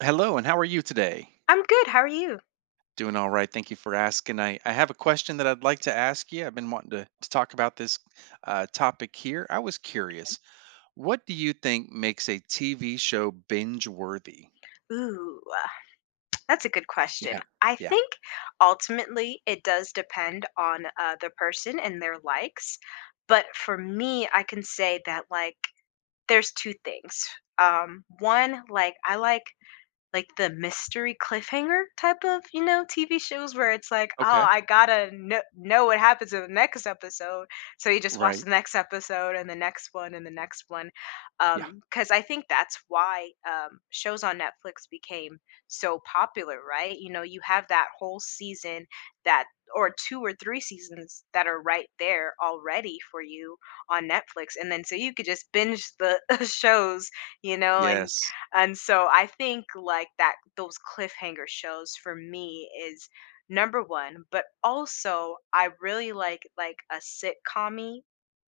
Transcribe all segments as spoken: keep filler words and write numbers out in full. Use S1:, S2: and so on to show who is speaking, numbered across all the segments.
S1: Hello, and how are you today?
S2: I'm good. How are you?
S1: Doing all right. Thank you for asking. I, I have a question that I'd like to ask you. I've been wanting to, to talk about this uh, topic here. I was curious, what do you think makes a T V show binge worthy?
S2: Ooh, that's a good question.
S1: Yeah.
S2: I
S1: Yeah.
S2: think ultimately it does depend on uh, the person and their likes. But for me, I can say that like there's two things. Um, one, like I like like the mystery cliffhanger type of, you know, T V shows where it's like, "Oh,
S1: Okay.
S2: I gotta kno know what happens in the next episode." So you just watch
S1: Right.
S2: the next episode and the next one and the next one.
S1: Yeah.
S2: because I think that's why, um, shows on Netflix became so popular, right? You know, you have that whole season that or two or three seasons that are right there already for you on Netflix, and then so you could just binge the shows, you know, and
S1: Yes.
S2: and so I think like that those cliffhanger shows for me is number one, but also I really like like a sitcom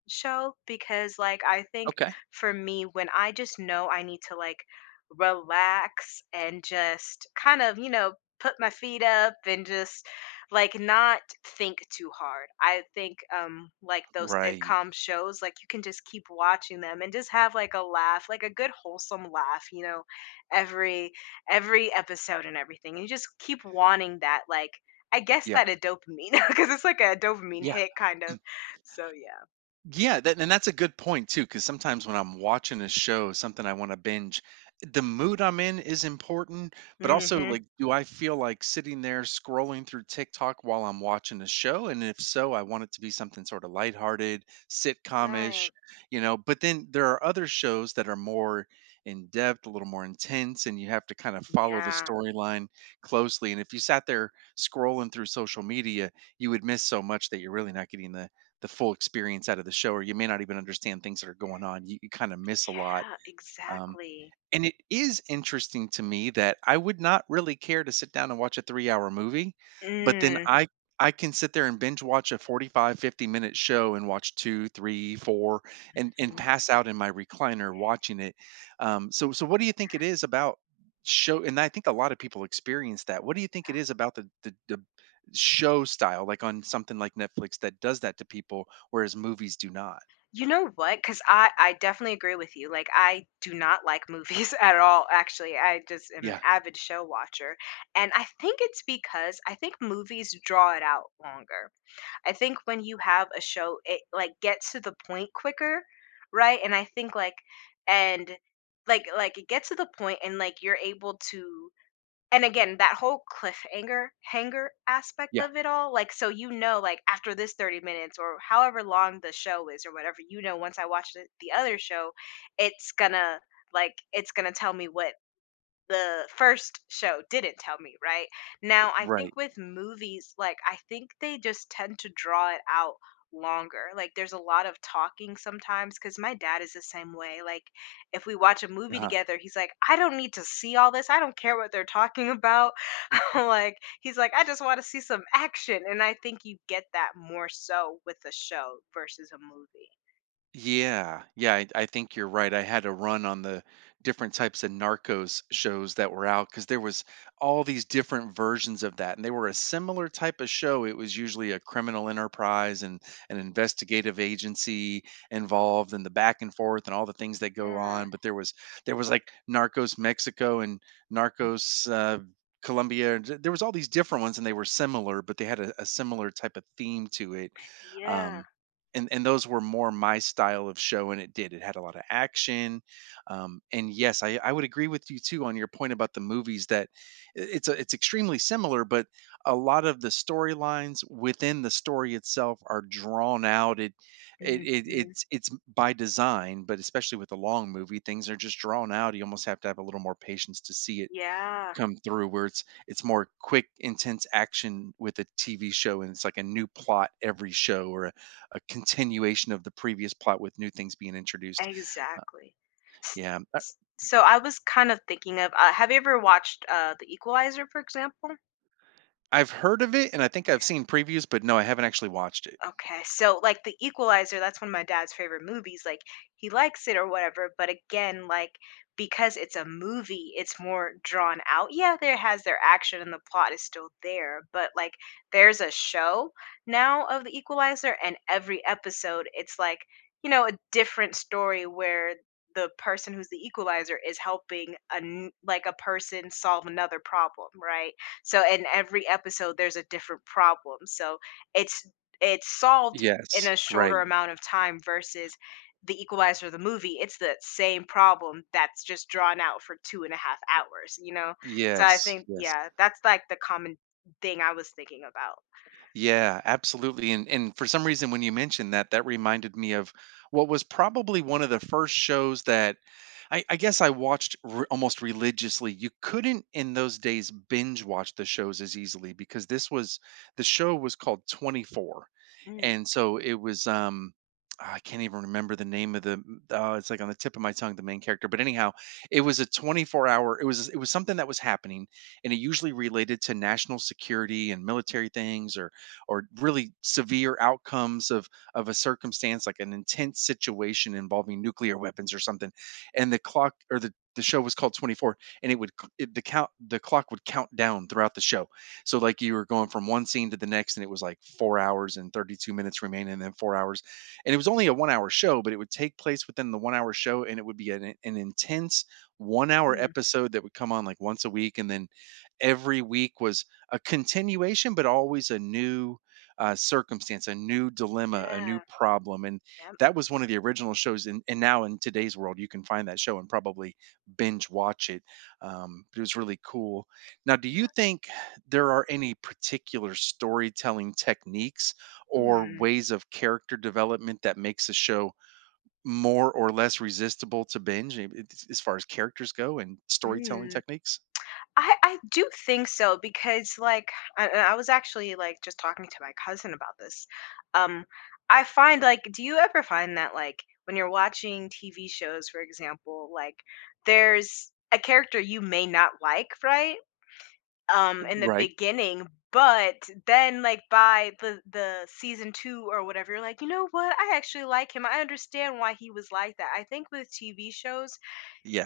S2: show because like I think
S1: Okay.
S2: for me when I just know I need to like relax and just kind of, you know, put my feet up and just like not think too hard. I think um like those
S1: Right.
S2: sitcom shows like you can just keep watching them and just have like a laugh, like a good wholesome laugh, you know, every every episode and everything. And you just keep wanting that like I guess
S1: Yeah.
S2: that a dopamine because it's like a dopamine
S1: Yeah.
S2: hit kind of. So yeah.
S1: Yeah, that, and that's a good point too, because sometimes when I'm watching a show, something I want to binge, the mood I'm in is important, but also
S2: Mhm.
S1: like, do I feel like sitting there scrolling through TikTok while I'm watching a show? And if so, I want it to be something sort of lighthearted,
S2: Right.
S1: sitcom-ish, you know. But then there are other shows that are more in depth, a little more intense, and you have to kind of follow the
S2: Yeah.
S1: storyline closely. And if you sat there scrolling through social media, you would miss so much that you're really not getting the the full experience out of the show, or you may not even understand things that are going on. You, you kind of miss a lot.
S2: Yeah,
S1: Um,
S2: exactly.
S1: and it is interesting to me that I would not really care to sit down and watch a three-hour movie, but then
S2: Mhm.
S1: I I can sit there and binge watch a forty-five, fifty minute show and watch two, three, four, and and pass out in my recliner watching it. Um, so so what do you think it is about show, and I think a lot of people experience that. What do you think it is about the the the show style, like on something like Netflix, that does that to people, whereas movies do not?
S2: You know what? Cause I I definitely agree with you. Like, I do not like movies at all, actually. I just am an
S1: Yeah.
S2: avid show watcher, and I think it's because I think movies draw it out longer. I think when you have a show, it, like, gets to the point quicker, right? And I think, like and, like like, it gets to the point and, like, you're able to and again, that whole cliffhanger hanger aspect
S1: Yeah.
S2: of it all, like so you know, like after this thirty minutes or however long the show is or whatever, you know, once I watch the, the other show, it's gonna like it's gonna tell me what the first show didn't tell me, right? Now, I think
S1: Right.
S2: with movies, like, I think they just tend to draw it out longer. Like, there's a lot of talking sometimes because my dad is the same way. Like, if we watch a movie
S1: Uh-huh.
S2: together, he's like, I don't need to see all this. I don't care what they're talking about. Like, he's like, I just want to see some action. And I think you get that more so with a show versus a movie.
S1: Yeah, yeah, I, I think you're right. I had a run on the different types of Narcos shows that were out because there was all these different versions of that, and they were a similar type of show. It was usually a criminal enterprise and an investigative agency involved, and the back and forth and all the things that go
S2: Yeah.
S1: on. But there was there was like Narcos Mexico and Narcos uh, Colombia. and th- There was all these different ones, and they were similar, but they had a, a similar type of theme to it.
S2: Yeah.
S1: Um, and and those were more my style of show, and it did it had a lot of action, um, and yes, I, I would agree with you too on your point about the movies. That i- it's a, it's extremely similar, but a lot of the storylines within the story itself are drawn out it, it
S2: Hmm.
S1: it it's it's By design, but especially with a long movie, things are just drawn out. You almost have to have a little more patience to see it
S2: Yeah.
S1: come through, where it's it's more quick intense action with a TV show, and it's like a new plot every show, or a, a continuation of the previous plot with new things being introduced. uh,
S2: Exactly. S
S1: yeah. I-
S2: s so I was kind of thinking of, uh, have you ever watched, uh, The Equalizer, for example?
S1: I've heard of it, and I think I've seen previews, but no, I haven't actually watched it.
S2: Okay, so like The Equalizer, that's one of my dad's favorite movies. Like he likes it or whatever, but again, like because it's a movie, it's more drawn out. Yeah, there has their action and the plot is still there, but like there's a show now of The Equalizer and every episode it's like, you know, a different story where the person who's the equalizer is helping a n- like a person solve another problem, right? So in every episode there's a different problem. So it's it's solved in
S1: Yes,
S2: a shorter
S1: right.
S2: amount of time versus the equalizer the movie it's the same problem that's just drawn out for two and a half hours, you know. So I
S1: Yes.
S2: think,
S1: Yes.
S2: yeah, that's like the common thing I was thinking about.
S1: Yeah, absolutely. And and for some reason when you mentioned that, that reminded me of what was probably one of the first shows that I, I guess I watched re- almost religiously. You couldn't in those days binge watch the shows as easily, because this was the show was called twenty-four.
S2: Mm,
S1: And so it was um I can't even remember the name of the uh, it's like on the tip of my tongue, the main character, but anyhow, it was a twenty-four hour, it was it was something that was happening, and it usually related to national security and military things, or or really severe outcomes of of a circumstance, like an intense situation involving nuclear weapons or something, and the clock, or the the show was called twenty-four, and it would c- it, the count the clock would count down throughout the show. So like you were going from one scene to the next, and it was like four hours and thirty-two minutes remaining, and then four hours, and it was only a one hour show, but it would take place within the one hour show, and it would be an, an intense one hour
S2: mm,
S1: episode that would come on like once a week, and then every week was a continuation, but always a new uh, circumstance, a new dilemma, a new
S2: yeah,
S1: problem. And
S2: yep,
S1: That was one of the original shows. And, and now in today's world, you can find that show and probably binge watch it. Um, but it was really cool. Now, do
S2: yeah,
S1: you think there are any particular storytelling techniques or
S2: mm,
S1: ways of character development that makes a show more or less resistible to binge, eh, it's- as far as characters go and storytelling
S2: mm, mm.
S1: techniques?
S2: I I do think so because like I, I was actually like just talking to my cousin about this. Um I find like do you ever find that like when you're watching T V shows for example like there's a character you may not like, right? Um in the
S1: Right.
S2: beginning, but then like by the the season two or whatever you're like, "You know what? I actually like him. I understand why he was like that." I think with T V shows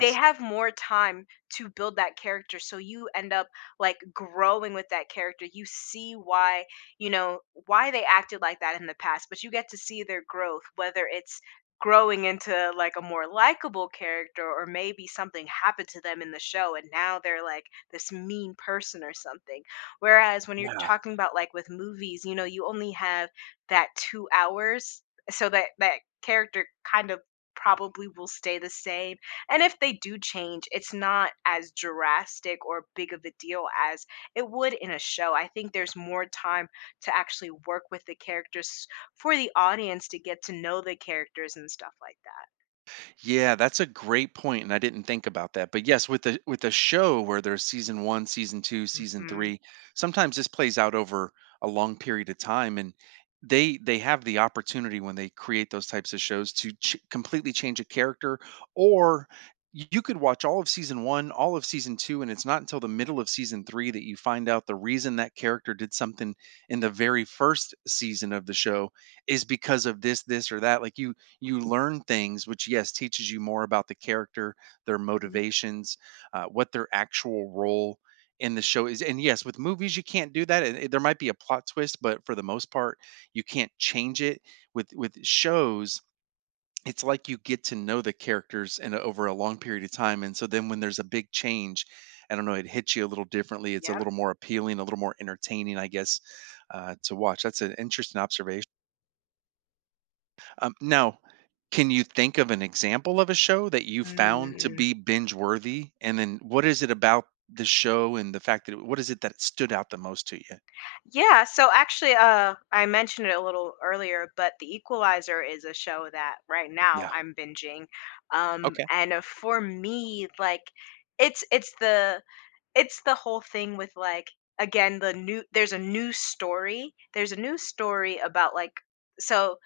S2: they have more time to build that character so you end up like growing with that character you see why you know why they acted like that in the past but you get to see their growth whether it's growing into like a more likable character or maybe something happened to them in the show and now they're like this mean person or something whereas when you're talking about like with movies you know you only have that two hours so that that character kind of probably will stay the same and if they do change, it's not as drastic or big of a deal as it would in a show. I think there's more time to actually work with the characters for the audience to get to know the characters and stuff like that.
S1: Yeah, that's a great point, and I didn't think about that. But yes, with the with a show where there's season one, season two, season
S2: Hmm.
S1: three, sometimes this plays out over a long period of time, and they they have the opportunity, when they create those types of shows, to ch- completely change a character, or you could watch all of season one, all of season two, and it's not until the middle of season three that you find out the reason that character did something in the very first season of the show is because of this, this, or that. Like you you learn things, which yes, teaches you more about the character, their motivations, uh, what their actual role in the show is. And yes, with movies you can't do that, and eh, there might be a plot twist, but for the most part, you can't change it. With with shows, it's like you get to know the characters, and over a long period of time, and so then when there's a big change, I don't know, it hits you a little differently. It's a
S2: Yeah.
S1: little more appealing, a little more entertaining, I guess, uh, to watch. That's an interesting observation. Um, now, can you think of an example of a show that you found to
S2: Mm.
S1: be binge worthy? And then what is it about the show, and the fact that it, what is it that stood out the most to you?
S2: Yeah. So actually, uh, I mentioned it a little earlier, but The Equalizer is a show that right now
S1: Yeah.
S2: I'm binging, um,
S1: Okay.
S2: and uh, for me, like, it's it's the it's the whole thing with like again the new there's a new story there's a new story about like so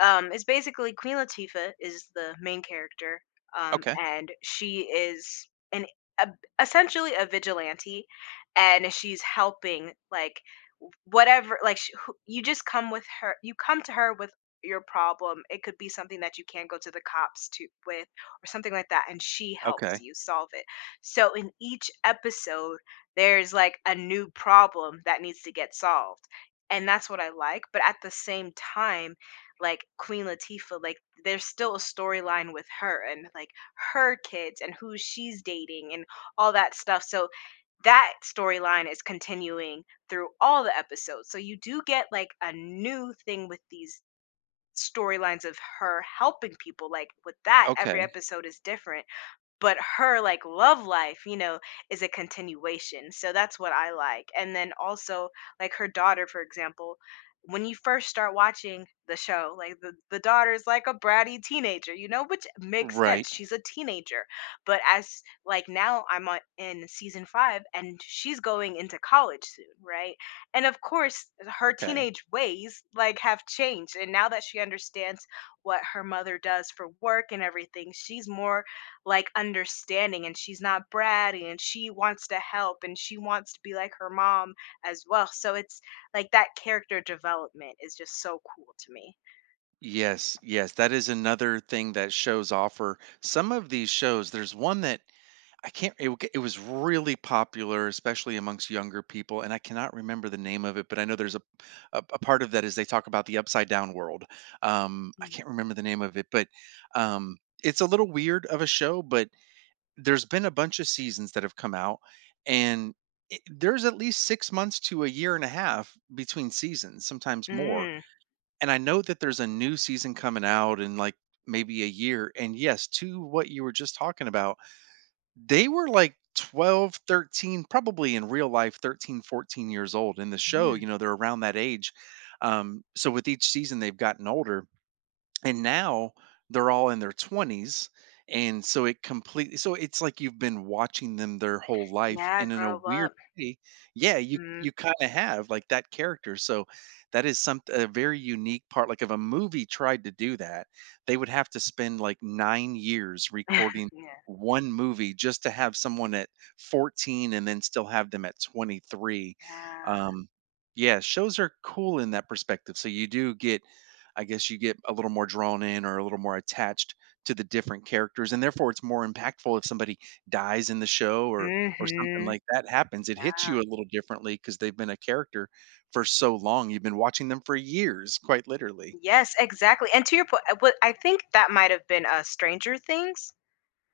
S2: um, is basically Queen Latifah is the main character, um,
S1: Okay.
S2: and she is an a, essentially a vigilante, and she's helping like whatever like sh- who- you just come with her you come to her with your problem it could be something that you can't go to the cops to with or something like that and she helps
S1: Okay.
S2: you solve it so in each episode there's like a new problem that needs to get solved and that's what I like but at the same time like Queen Latifah, like there's still a storyline with her and like her kids and who she's dating and all that stuff. So that storyline is continuing through all the episodes. So you do get like a new thing with these storylines of her helping people. Like with that, every
S1: Okay.
S2: episode is different but her like love life you know is a continuation so that's what I like and then also like her daughter for example when you first start watching the show like the, the daughter is like a bratty teenager you know which makes
S1: Right.
S2: sense she's a teenager but as like now I'm on, in season five and she's going into college soon right and of course her
S1: Okay.
S2: teenage ways like have changed and now that she understands what her mother does for work and everything she's more like understanding and she's not bratty and she wants to help and she wants to be like her mom as well. So it's like that character development is just so cool to me.
S1: Yes. Yes. That is another thing that shows offer. Some of these shows, there's one that I can't. It, w- it was really popular, especially amongst younger people, and I cannot remember the name of it. But I know there's a a, a part of that is they talk about the upside down world. Um, I
S2: Mm.
S1: can't remember the name of it, but um, it's a little weird of a show. But there's been a bunch of seasons that have come out, and it, there's at least six months to a year and a half between seasons, sometimes more.
S2: Mm,
S1: And I know that there's a new season coming out in like maybe a year. And yes, to what you were just talking about, they were like twelve, thirteen, probably in real life thirteen, fourteen years old. In the show,
S2: mm.
S1: you know, they're around that age. Um, so with each season, they've gotten older, and now they're all in their twenties, and so it completely, so it's like you've been watching them their whole life,
S2: Yeah,
S1: and in a
S2: grow
S1: weird
S2: up.
S1: way, yeah, you
S2: Mm.
S1: you kind of have like that character. So that is some a very unique part. Like if a movie tried to do that, they would have to spend like nine years
S2: Yeah.
S1: recording one movie just to have someone at fourteen, and then still have them at twenty-three.
S2: Yeah.
S1: um yeah, shows are cool in that perspective. So you do get, I guess you get a little more drawn in or a little more attached to the different characters, and therefore it's more impactful if somebody dies in the show, or or something
S2: Mm-hmm.
S1: like that happens. It hits
S2: Yeah.
S1: you a little differently because they've been a character for so long. You've been watching them for years, quite literally.
S2: Yes, exactly. And to your point, I I think that might have been a Stranger Things,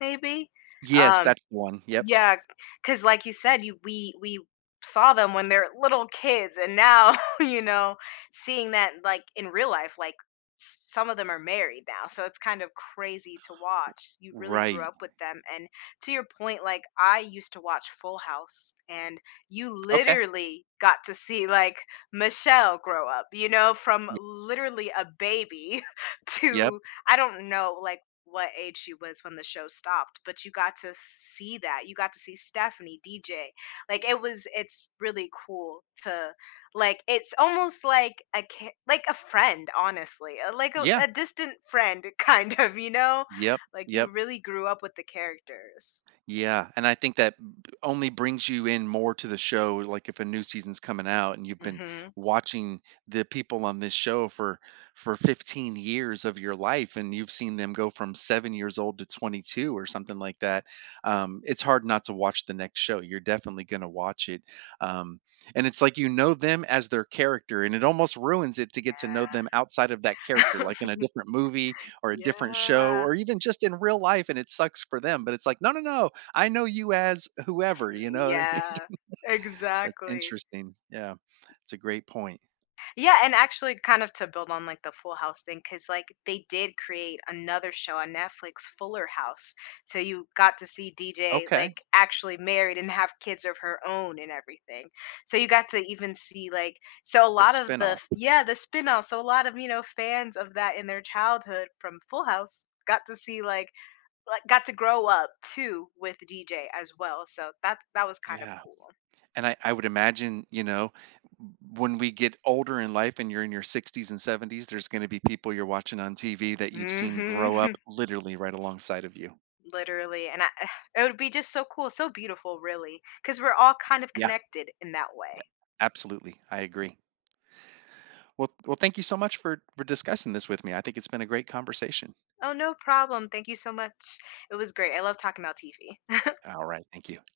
S2: maybe.
S1: Yes,
S2: Um,
S1: that's the one. Yep.
S2: Yeah, because like you said, you we we saw them when they're little kids, and now, you know, seeing that, like, in real life, like, s some of them are married now, so it's kind of crazy to watch. You really grew
S1: Right.
S2: up with them, and to your point, like, I used to watch Full House, and you
S1: Okay.
S2: literally got to see, like, Michelle grow up, you know, from
S1: Y-
S2: literally a baby
S1: Yep.
S2: to I don't know, like, what age she was when the show stopped but you got to see that you got to see Stephanie, DJ like it was it's really cool to like it's almost like a ki- like a friend honestly uh, like a,
S1: Yeah.
S2: a distant friend kind of you know
S1: Yep.
S2: like you
S1: Yep.
S2: really grew up with the characters.
S1: Yeah, and I think that b- only brings you in more to the show. Like if a new season's coming out and you've been
S2: Hmm.
S1: watching the people on this show for for fifteen years of your life, and you've seen them go from seven years old to twenty-two or something like that, um, it's hard not to watch the next show. You're definitely going to watch it, um, and it's like you know them as their character, and it almost ruins it to get to know them
S2: Yeah.
S1: outside of that character, like in a different movie, or a different show,
S2: Yeah.
S1: or even just in real life. And it sucks for them, but it's like no, no, no, I know you as whoever, you know what I mean?
S2: Yeah,
S1: That's
S2: exactly.
S1: interesting. Yeah. It's a great point.
S2: Yeah, and actually, kind of to build on like the Full House thing, because like they did create another show on Netflix, Fuller House. So you got to see D J
S1: Okay. Like
S2: like actually married and have kids of her own and everything. So you got to even see like, so a
S1: a
S2: lot of the,
S1: spinoff.
S2: yeah, the spin off. So a lot of, you know, fans of that in their childhood from Full House got to see like, like, got to grow up too with D J as well. So that that was kind of
S1: Yeah.
S2: cool.
S1: And I, I would imagine, you know, when we get older in life and you're in your sixties and seventies, there's going to be people you're watching on T V that you've seen
S2: Hmm.
S1: grow up literally right alongside of you.
S2: Literally, and I it would be just so cool, so beautiful, really, because we're all kind of
S1: Yeah,
S2: connected in that way.
S1: absolutely. I agree. Well, well, thank you so much for for discussing this with me. I think it's been a great conversation.
S2: Oh, no problem. Thank you so much. It was great. I love talking about T V.
S1: All right, thank you.